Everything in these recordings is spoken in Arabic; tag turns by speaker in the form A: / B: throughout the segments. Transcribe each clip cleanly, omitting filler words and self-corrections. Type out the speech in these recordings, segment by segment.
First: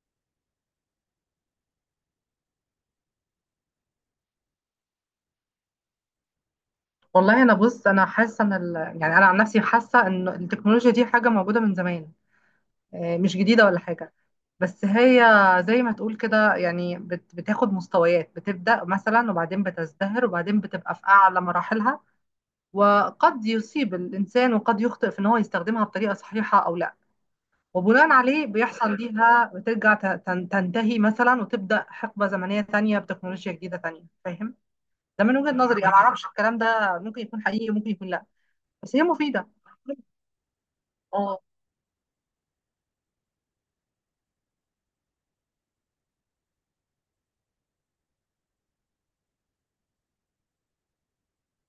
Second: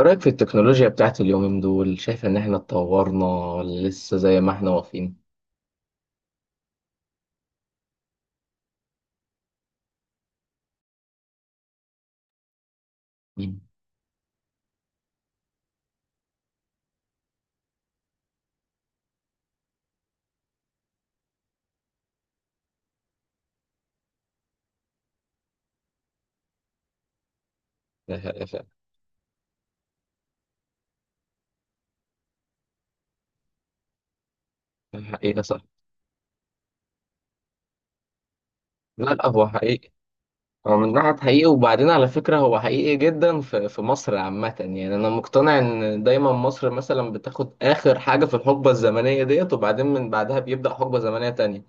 A: إيه رأيك في التكنولوجيا بتاعت اليومين دول شايف إن إحنا اتطورنا ولا لسه زي ما إحنا واقفين؟
B: والله انا بص انا حاسه ان يعني انا عن نفسي حاسه ان التكنولوجيا دي حاجه موجوده من زمان. آه، مش
A: مم.
B: جديده ولا حاجه. بس هي زي ما تقول كده، يعني بتاخد مستويات، بتبدا مثلا وبعدين بتزدهر وبعدين بتبقى في اعلى مراحلها. وقد يصيب الانسان وقد يخطئ في ان هو يستخدمها بطريقه صحيحه او لا. وبناء
A: ده-
B: عليه
A: ده-
B: بيحصل ليها بترجع تنتهي مثلا وتبدا حقبه زمنيه تانية بتكنولوجيا جديده تانية، فاهم؟
A: ده
B: ده من
A: حقيقة
B: وجهه
A: صح.
B: نظري انا، ما اعرفش الكلام ده ممكن يكون حقيقي ممكن يكون لا. بس هي
A: لا لا، هو
B: مفيدة.
A: حقيقي. هو من ناحية
B: اه،
A: حقيقي، وبعدين على فكرة هو حقيقي جدا في مصر عامة. يعني أنا مقتنع إن دايما مصر مثلا بتاخد آخر حاجة في الحقبة الزمنية ديت، وبعدين من بعدها بيبدأ حقبة زمنية تانية.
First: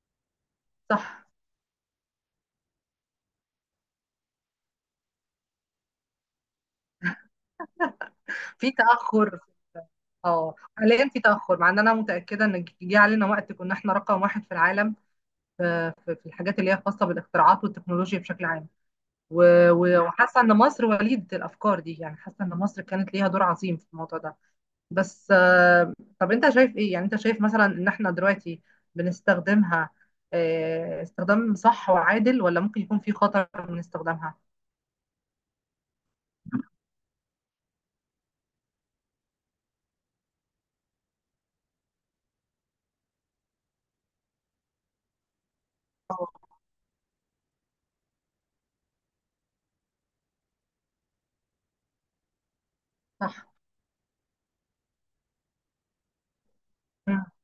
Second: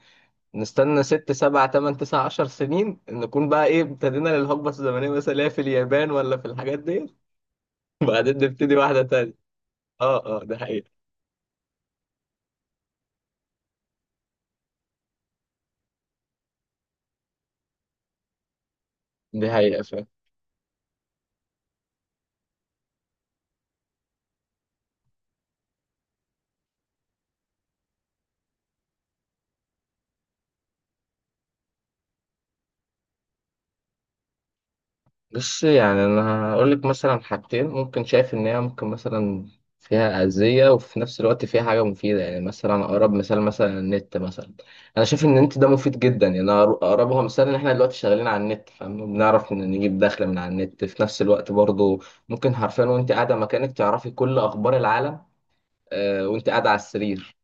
A: نستنى
B: صح.
A: ست سبع تمن تسع عشر سنين نكون بقى إيه ابتدينا للحقبة الزمنية مثلا اللي هي في اليابان ولا في الحاجات ديت. وبعدين
B: في
A: نبتدي واحدة تانية.
B: تأخر.
A: اه اه،
B: اه،
A: ده حقيقي.
B: حاليا في تأخر، مع ان انا متأكدة ان جه علينا وقت كنا احنا رقم واحد في العالم. في الحاجات اللي هي خاصة بالاختراعات والتكنولوجيا بشكل عام.
A: دي
B: و-
A: حقيقة
B: و-
A: فعلا.
B: وحاسة ان مصر وليدة الافكار دي، يعني حاسة ان مصر كانت ليها دور عظيم في الموضوع ده. بس طب انت شايف ايه؟ يعني انت شايف مثلا ان احنا دلوقتي بنستخدمها استخدام صح وعادل، ولا ممكن يكون في خطر من استخدامها؟
A: بس يعني أنا هقول لك مثلا حاجتين ممكن شايف إن هي ممكن مثلا فيها أذية، وفي نفس الوقت فيها حاجة مفيدة. يعني مثلا أقرب مثال مثلا النت مثلا، أنا شايف إن النت ده مفيد جدا. يعني
B: اه،
A: أنا أقربها مثال إن إحنا دلوقتي شغالين على النت فاهم، بنعرف إن نجيب دخل من على النت. في نفس الوقت برضه ممكن حرفيا وأنت قاعدة
B: صح.
A: مكانك تعرفي كل أخبار العالم. وأنت قاعدة على السرير.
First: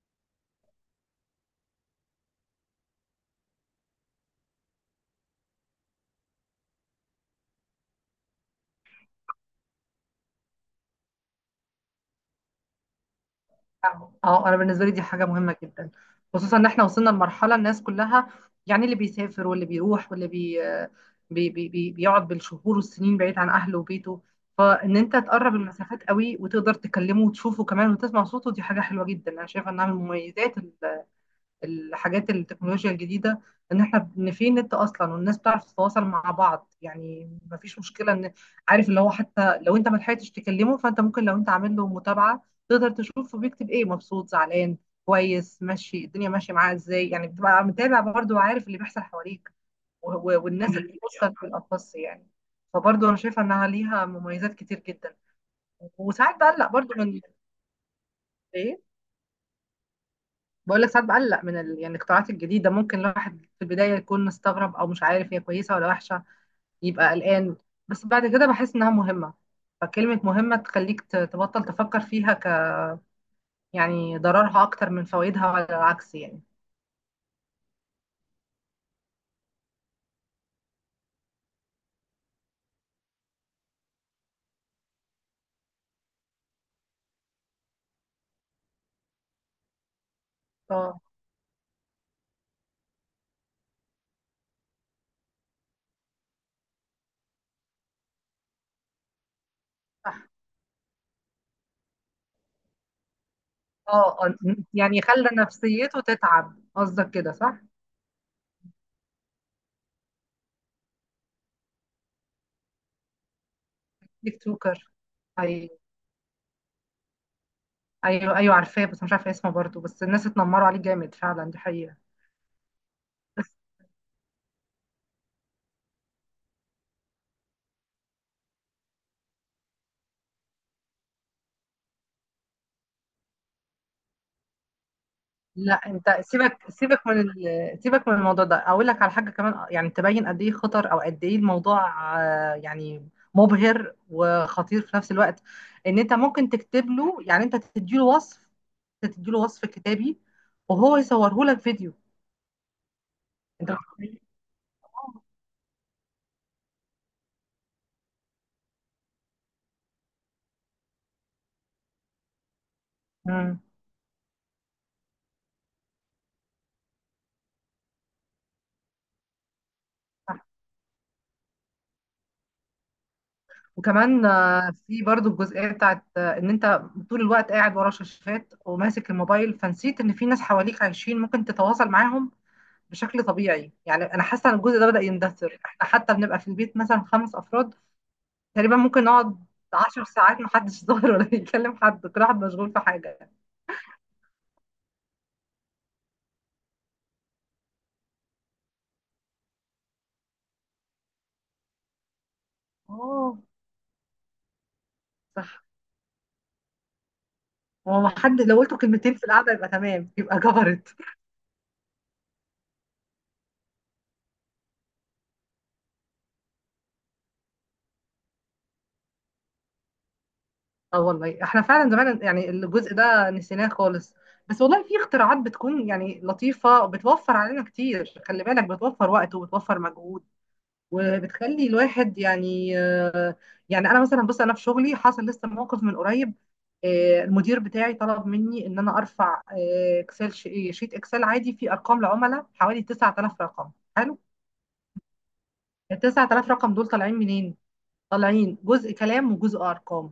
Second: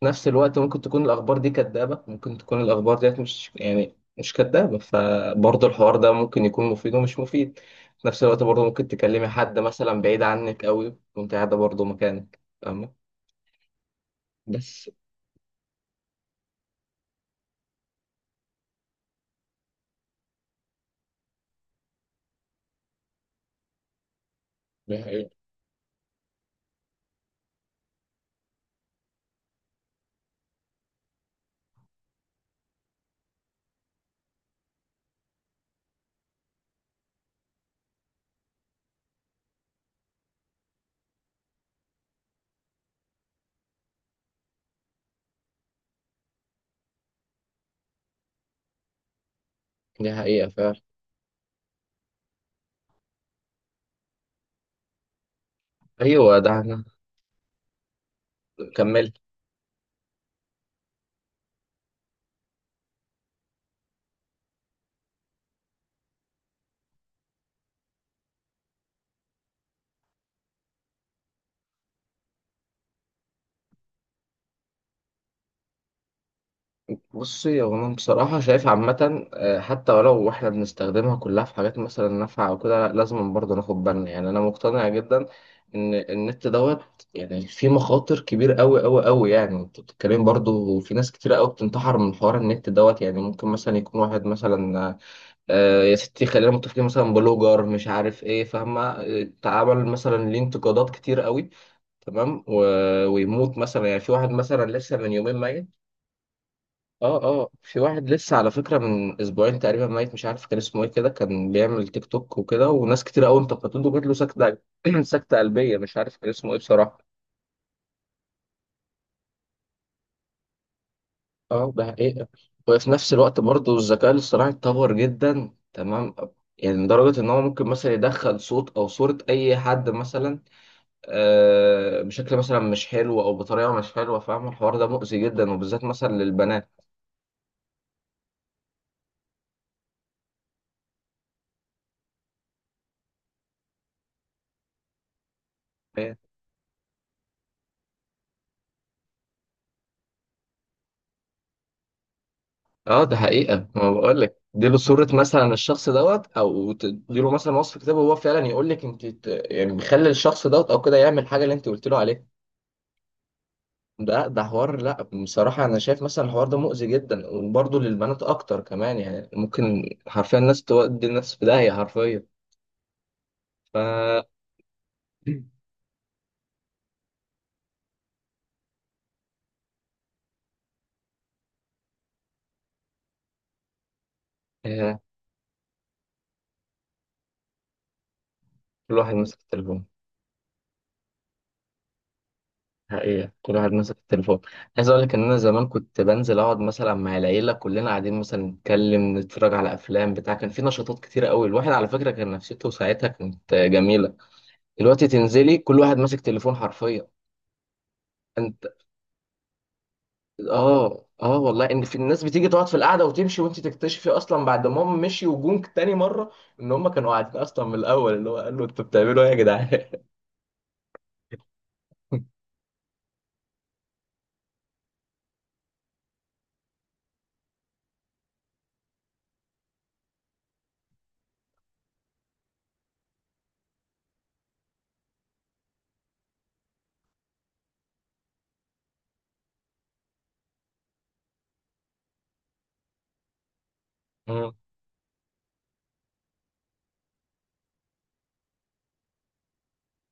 A: في نفس الوقت ممكن تكون الأخبار دي كدابة، ممكن تكون الأخبار ديت مش يعني مش كدابة، فبرضه الحوار ده ممكن يكون مفيد ومش مفيد. في نفس الوقت برضه ممكن تكلمي حد مثلا بعيد عنك قوي وأنت قاعدة برضه مكانك فاهمة.
B: اه، انا بالنسبه
A: بس
B: لي دي حاجه مهمه جدا، خصوصا ان احنا وصلنا لمرحله الناس كلها، يعني اللي بيسافر واللي بيروح واللي بي بي بي بي بيقعد بالشهور والسنين بعيد عن اهله وبيته. فان
A: دي
B: انت
A: حقيقة.
B: تقرب المسافات قوي وتقدر تكلمه وتشوفه كمان وتسمع صوته، دي حاجه حلوه جدا، انا شايفه انها من المميزات، الحاجات التكنولوجيا الجديدة. ان احنا ان في نت اصلا والناس بتعرف تتواصل مع بعض، يعني مفيش مشكلة ان عارف اللي هو حتى لو انت ما لحقتش تكلمه، فانت ممكن لو انت عامل له متابعة تقدر تشوف بيكتب ايه، مبسوط، زعلان، كويس، ماشي، الدنيا ماشية معاه ازاي، يعني بتبقى متابع برضه وعارف اللي بيحصل حواليك. و-
A: دي
B: و-
A: حقيقة
B: والناس
A: فعلا.
B: اللي بتوصل في الأخص يعني، فبرضه انا شايفة انها ليها مميزات كتير جدا. وساعات
A: أيوه ده
B: بقلق
A: أنا.
B: برضه من ايه،
A: كملي.
B: بقول لك ساعات بقلق من يعني الاختراعات الجديده، ممكن الواحد في البدايه يكون مستغرب او مش عارف هي كويسه ولا وحشه، يبقى قلقان. بس بعد كده بحس انها مهمه، فكلمه مهمه تخليك تبطل تفكر فيها، ك يعني ضررها اكتر من فوائدها ولا العكس يعني.
A: بصي هو انا بصراحه شايف عامه، حتى ولو احنا بنستخدمها كلها في حاجات مثلا نافعه او كده، لا لازم برضه ناخد بالنا. يعني انا مقتنع جدا ان النت دوت يعني فيه مخاطر كبيره قوي قوي قوي. يعني انت بتتكلم برضه في
B: اه،
A: ناس كتيره قوي بتنتحر من حوار النت دوت. يعني ممكن مثلا يكون واحد مثلا، يا ستي خلينا متفقين مثلا بلوجر مش عارف ايه فاهمه، اتعمل
B: صح.
A: مثلا ليه انتقادات كتير قوي. تمام ويموت مثلا. يعني
B: اه،
A: في واحد مثلا لسه
B: يعني
A: من
B: خلى
A: يومين ميت.
B: نفسيته تتعب قصدك
A: اه
B: كده،
A: اه،
B: صح؟
A: في واحد لسه على فكرة من اسبوعين تقريبا ميت، مش عارف كان اسمه ايه. كده كان بيعمل تيك توك وكده، وناس كتير قوي انتقدته، وجات له
B: ديك
A: سكتة
B: توكر.
A: سكتة قلبية،
B: ايوه.
A: مش عارف كان اسمه ايه بصراحة.
B: ايوه، ايوه، عارفاه بس مش عارفه اسمه برضه، بس الناس اتنمروا عليه جامد فعلا، دي
A: اه ده
B: حقيقه.
A: حقيقة. وفي نفس الوقت برضه الذكاء الاصطناعي اتطور جدا تمام. يعني لدرجة ان هو ممكن مثلا يدخل صوت او صورة اي حد مثلا، بشكل مثلا مش حلو او بطريقة مش حلوة فاهم. الحوار ده مؤذي جدا
B: لا،
A: وبالذات مثلا
B: انت سيبك
A: للبنات.
B: سيبك من سيبك من الموضوع ده، اقول لك على حاجه كمان يعني تبين قد ايه خطر او قد ايه الموضوع، يعني مبهر وخطير في نفس الوقت. ان انت ممكن تكتب له، يعني انت تديله وصف، تديله وصف كتابي، وهو يصوره لك فيديو.
A: اه ده حقيقة.
B: انت
A: ما
B: متخيل؟
A: بقول لك اديله صورة مثلا الشخص دوت، او تديله مثلا وصف كتاب وهو فعلا يقول لك انت يعني بيخلي الشخص دوت او كده يعمل حاجة اللي انت قلت له عليها.
B: مم.
A: ده حوار، لا بصراحة انا شايف مثلا الحوار ده مؤذي جدا، وبرضه للبنات اكتر كمان. يعني ممكن حرفيا
B: صح.
A: الناس تودي الناس في داهية حرفيا. ف
B: وكمان في برضو الجزئيه بتاعت ان انت طول الوقت قاعد ورا شاشات وماسك الموبايل، فنسيت ان في ناس حواليك عايشين ممكن تتواصل معاهم بشكل طبيعي. يعني انا حاسه ان الجزء ده بدأ
A: آه،
B: يندثر، احنا حتى بنبقى في البيت مثلا 5 افراد تقريبا
A: كل
B: ممكن
A: واحد ماسك
B: نقعد
A: التليفون.
B: 10 ساعات محدش ظاهر ولا يكلم حد، كل واحد مشغول في حاجه.
A: حقيقة كل واحد ماسك التليفون. عايز اقول لك ان انا زمان كنت بنزل اقعد مثلا مع العيلة، كلنا قاعدين مثلا نتكلم نتفرج على افلام بتاع، كان في نشاطات كتيرة قوي. الواحد على فكرة كان نفسيته ساعتها
B: اه،
A: كانت جميلة. دلوقتي تنزلي
B: صح.
A: كل واحد ماسك تليفون حرفيا.
B: هو ما حد لو
A: انت
B: قلتوا كلمتين في القعده يبقى تمام، يبقى جبرت.
A: اه اه، والله ان في الناس بتيجي تقعد في القعدة وتمشي، وانت تكتشفي اصلا بعد ما هم مشي وجونك تاني مرة ان هم كانوا قاعدين اصلا من الاول، اللي هو قالوا انتوا بتعملوا ايه يا جدعان.
B: اه، والله احنا فعلا زمان يعني الجزء ده نسيناه خالص. بس والله في اختراعات بتكون يعني لطيفه وبتوفر علينا كتير، خلي بالك بتوفر وقت وبتوفر مجهود وبتخلي الواحد يعني يعني انا مثلا بص انا في شغلي حصل لسه موقف من قريب. المدير بتاعي طلب مني ان انا ارفع اكسل ش- إيه، شيت اكسل عادي فيه ارقام لعملاء حوالي 9000 رقم. حلو.
A: مم.
B: ال 9000 رقم دول طالعين منين؟ طالعين جزء كلام وجزء ارقام،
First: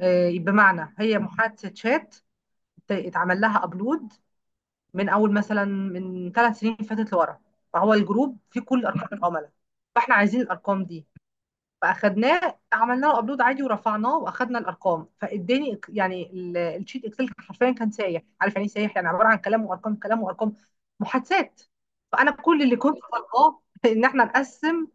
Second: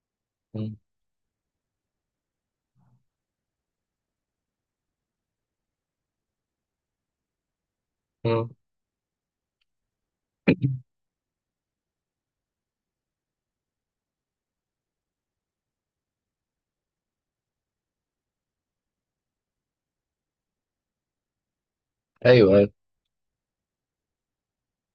A: مم.
B: بمعنى هي محادثه شات اتعمل لها ابلود من اول مثلا من 3 سنين فاتت لورا، فهو الجروب
A: مم.
B: فيه كل ارقام العملاء، فاحنا عايزين الارقام دي. فاخدناه عملنا له ابلود عادي ورفعناه واخدنا الارقام، فاداني يعني الشيت اكسل حرفيا كان سايح. عارف يعني ايه سايح؟ يعني عباره عن كلام وارقام، كلام وارقام، محادثات. فانا
A: ايوه
B: كل
A: ايوه.
B: اللي كنت طالباه ان احنا نقسم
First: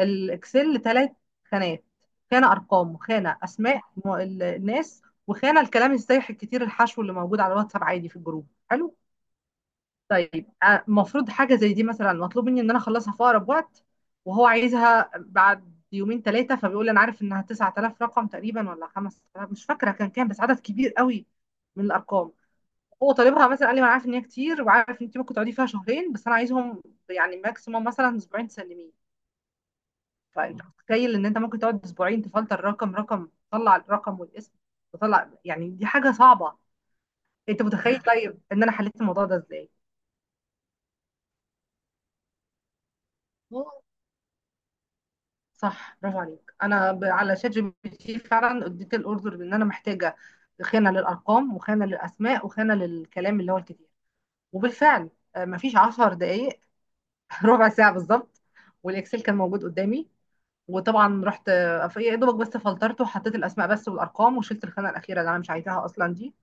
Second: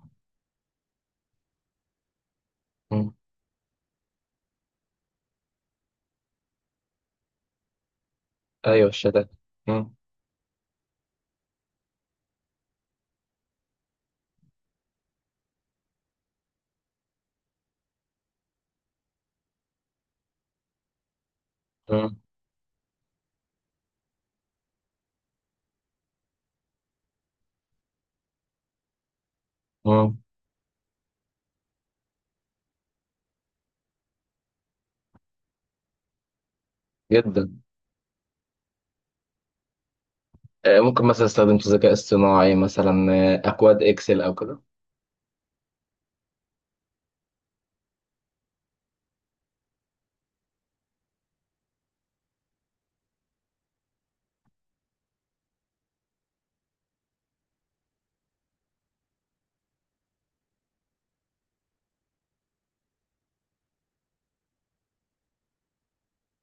B: الاكسل لثلاث خانات، خانه ارقام
A: مم.
B: وخانه اسماء الناس، وخانه الكلام السايح الكتير الحشو اللي موجود على الواتساب عادي في الجروب.
A: ايوه
B: حلو.
A: الشتات. مم.
B: طيب، المفروض حاجة زي دي مثلا مطلوب مني ان انا اخلصها في اقرب وقت، وهو عايزها بعد يومين ثلاثة. فبيقول انا عارف انها 9000 رقم تقريبا ولا 5000، مش فاكرة كان كام بس عدد كبير قوي من
A: مم.
B: الارقام. هو طالبها مثلا، قال لي ما انا عارف ان هي كتير وعارف ان انت ممكن تقعدي فيها شهرين، بس انا عايزهم يعني ماكسيموم مثلا اسبوعين تسلميه.
A: مم.
B: فانت متخيل ان انت ممكن تقعد اسبوعين تفلتر رقم رقم تطلع الرقم والاسم تطلع، يعني دي حاجة صعبة.
A: جدا.
B: انت متخيل طيب ان انا حليت الموضوع ده ازاي؟
A: ممكن مثلا استخدمت ذكاء اصطناعي مثلا، اكواد اكسل او كده.
B: صح، برافو عليك. انا على شات جي بي تي فعلا اديت الاوردر، لان انا محتاجه خانه للارقام وخانه للاسماء وخانه للكلام اللي هو الكتير. وبالفعل مفيش 10 دقايق، ربع ساعه بالظبط، والاكسل كان موجود قدامي. وطبعا رحت يا دوبك بس فلترته وحطيت الاسماء بس والارقام وشلت الخانه الاخيره اللي انا مش عايزاها اصلا دي،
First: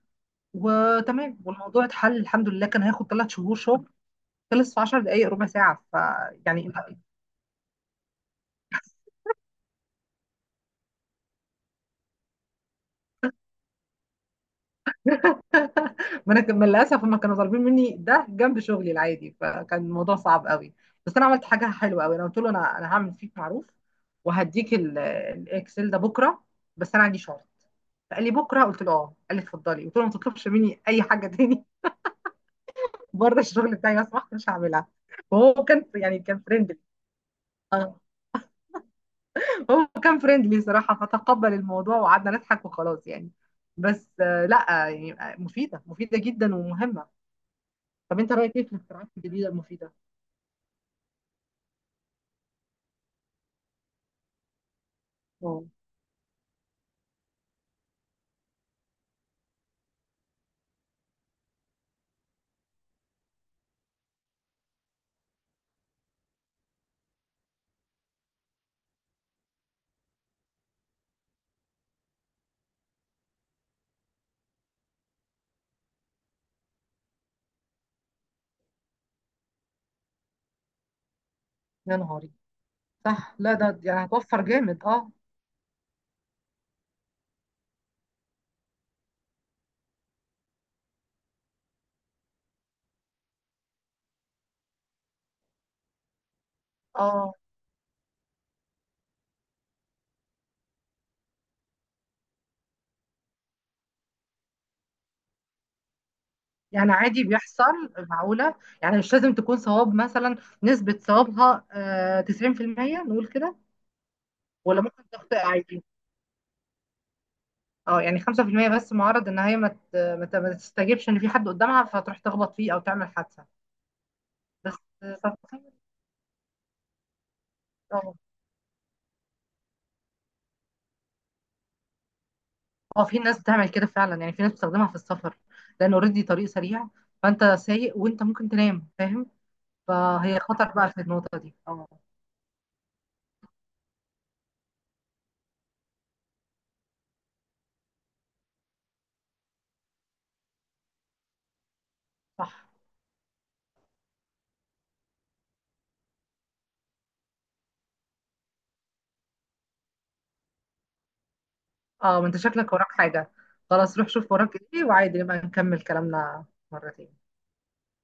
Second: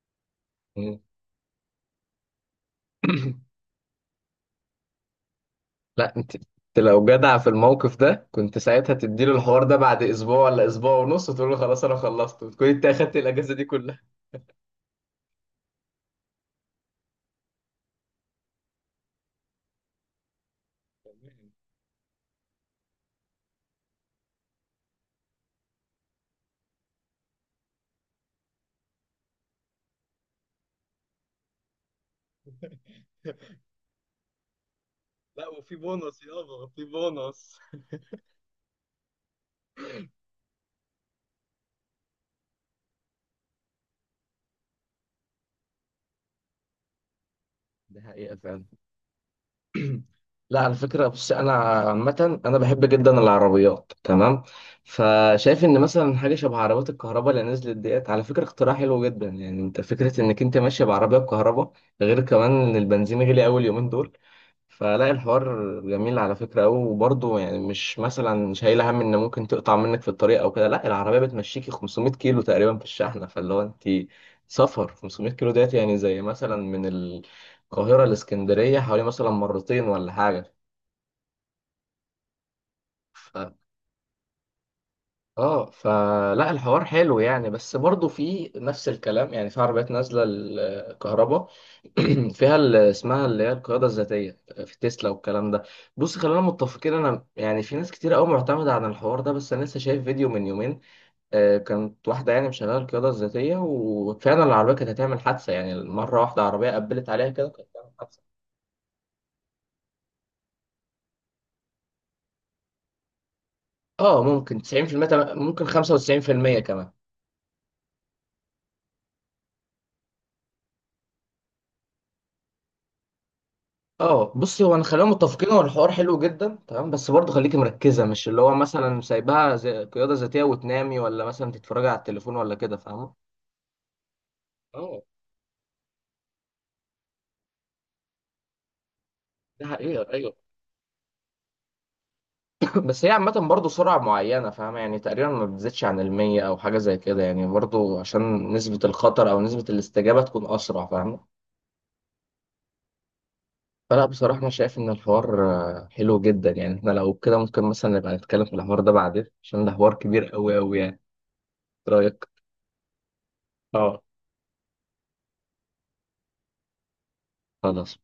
A: مم.
B: وتمام، والموضوع اتحل الحمد لله. كان هياخد 3 شهور شغل، خلص في 10 دقائق ربع ساعه،
A: لا انت، انت
B: فيعني
A: لو جدع في الموقف ده كنت ساعتها تديله الحوار ده بعد اسبوع ولا اسبوع ونص، وتقول له خلاص انا خلصت، وتكون انت اخدت الاجازه دي كلها.
B: ما انا كان- للاسف هم كانوا طالبين مني ده جنب شغلي العادي، فكان الموضوع صعب قوي. بس انا عملت حاجه حلوه قوي، انا قلت له انا هعمل فيك معروف وهديك الاكسل ده بكره، بس انا عندي شغل. فقال لي بكره؟ قلت له اه. قال لي اتفضلي. قلت له ما تطلبش مني اي حاجه تاني بره الشغل بتاعي لو سمحت، مش هعملها.
A: لا
B: وهو
A: وفي
B: كان يعني
A: بونص
B: كان
A: يابا،
B: فريندلي.
A: في بونص.
B: اه، هو كان فريندلي صراحه، فتقبل الموضوع وقعدنا نضحك وخلاص يعني. بس لا يعني مفيده مفيده جدا ومهمه.
A: ده
B: طب انت
A: حقيقة
B: رايك ايه
A: فعلا.
B: في الاختراعات الجديده المفيده؟
A: لا على فكرة بص، أنا عامة أنا بحب جدا العربيات تمام. فشايف
B: أوه.
A: إن مثلا حاجة شبه عربيات الكهرباء اللي نزلت ديت على فكرة اختراع حلو جدا. يعني أنت فكرة إنك أنت ماشي بعربية بكهرباء، غير كمان إن البنزين غلي أوي اليومين دول. فلا الحوار جميل على فكرة أوي. وبرضه يعني مش مثلا شايل هم إن ممكن تقطع منك في الطريق أو كده، لا العربية بتمشيكي 500 كيلو تقريبا في الشحنة. فاللي هو أنت سفر 500 كيلو ديت يعني زي مثلا من القاهرة لإسكندرية حوالي مثلا مرتين ولا حاجة.
B: يا نهاري. صح،
A: ف...
B: لا ده يعني هتوفر جامد، اه.
A: اه فلا الحوار حلو يعني. بس برضه في نفس الكلام، يعني في عربيات نازله الكهرباء فيها اللي اسمها اللي هي القياده الذاتيه في تسلا والكلام ده. بص خلينا متفقين، انا
B: اه،
A: يعني في ناس كتير قوي معتمده على الحوار ده، بس انا لسه شايف فيديو من يومين، كانت واحده يعني مشغله القياده الذاتيه وفعلا العربيه كانت هتعمل حادثه. يعني مره واحده عربيه
B: يعني
A: قبلت
B: عادي
A: عليها كده
B: بيحصل.
A: كانت هتعمل حادثه.
B: معقولة، يعني مش لازم تكون صواب مثلا، نسبة صوابها 90%، نقول كده.
A: اه ممكن
B: ولا
A: 90%
B: ممكن تخطئ
A: ممكن
B: عادي.
A: 95% كمان.
B: اه يعني 5%، بس معرض ان هي ما تستجيبش ان في حد قدامها فتروح تخبط فيه او تعمل حادثة.
A: اه بصي هو
B: بس
A: انا خلينا
B: آه،
A: متفقين، هو الحوار حلو جدا تمام، بس برضه خليكي مركزه
B: اه،
A: مش اللي هو مثلا سايبها زي قياده ذاتيه وتنامي ولا مثلا تتفرجي على التليفون ولا كده فاهمه.
B: في ناس بتعمل كده فعلا، يعني في ناس بتستخدمها في
A: اه
B: السفر لان اوريدي طريق سريع، فانت سايق وانت ممكن تنام، فاهم؟
A: ده حقيقة ايوه.
B: فهي خطر بقى في النقطة دي، اه.
A: بس هي عامه برضه سرعه معينه فاهمه، يعني تقريبا ما بتزيدش عن المية او حاجه زي كده، يعني برضه عشان نسبه الخطر او نسبه الاستجابه تكون اسرع فاهمه.
B: صح.
A: فلا بصراحه انا شايف ان الحوار حلو جدا. يعني احنا لو كده ممكن مثلا نبقى نتكلم في الحوار ده بعدين، عشان ده حوار كبير قوي قوي يعني. إيه
B: اه، ما
A: رايك؟
B: انت شكلك وراك حاجة، خلاص
A: اه
B: روح شوف وراك ايه وعادي نبقى نكمل كلامنا مرة تاني.
A: خلاص.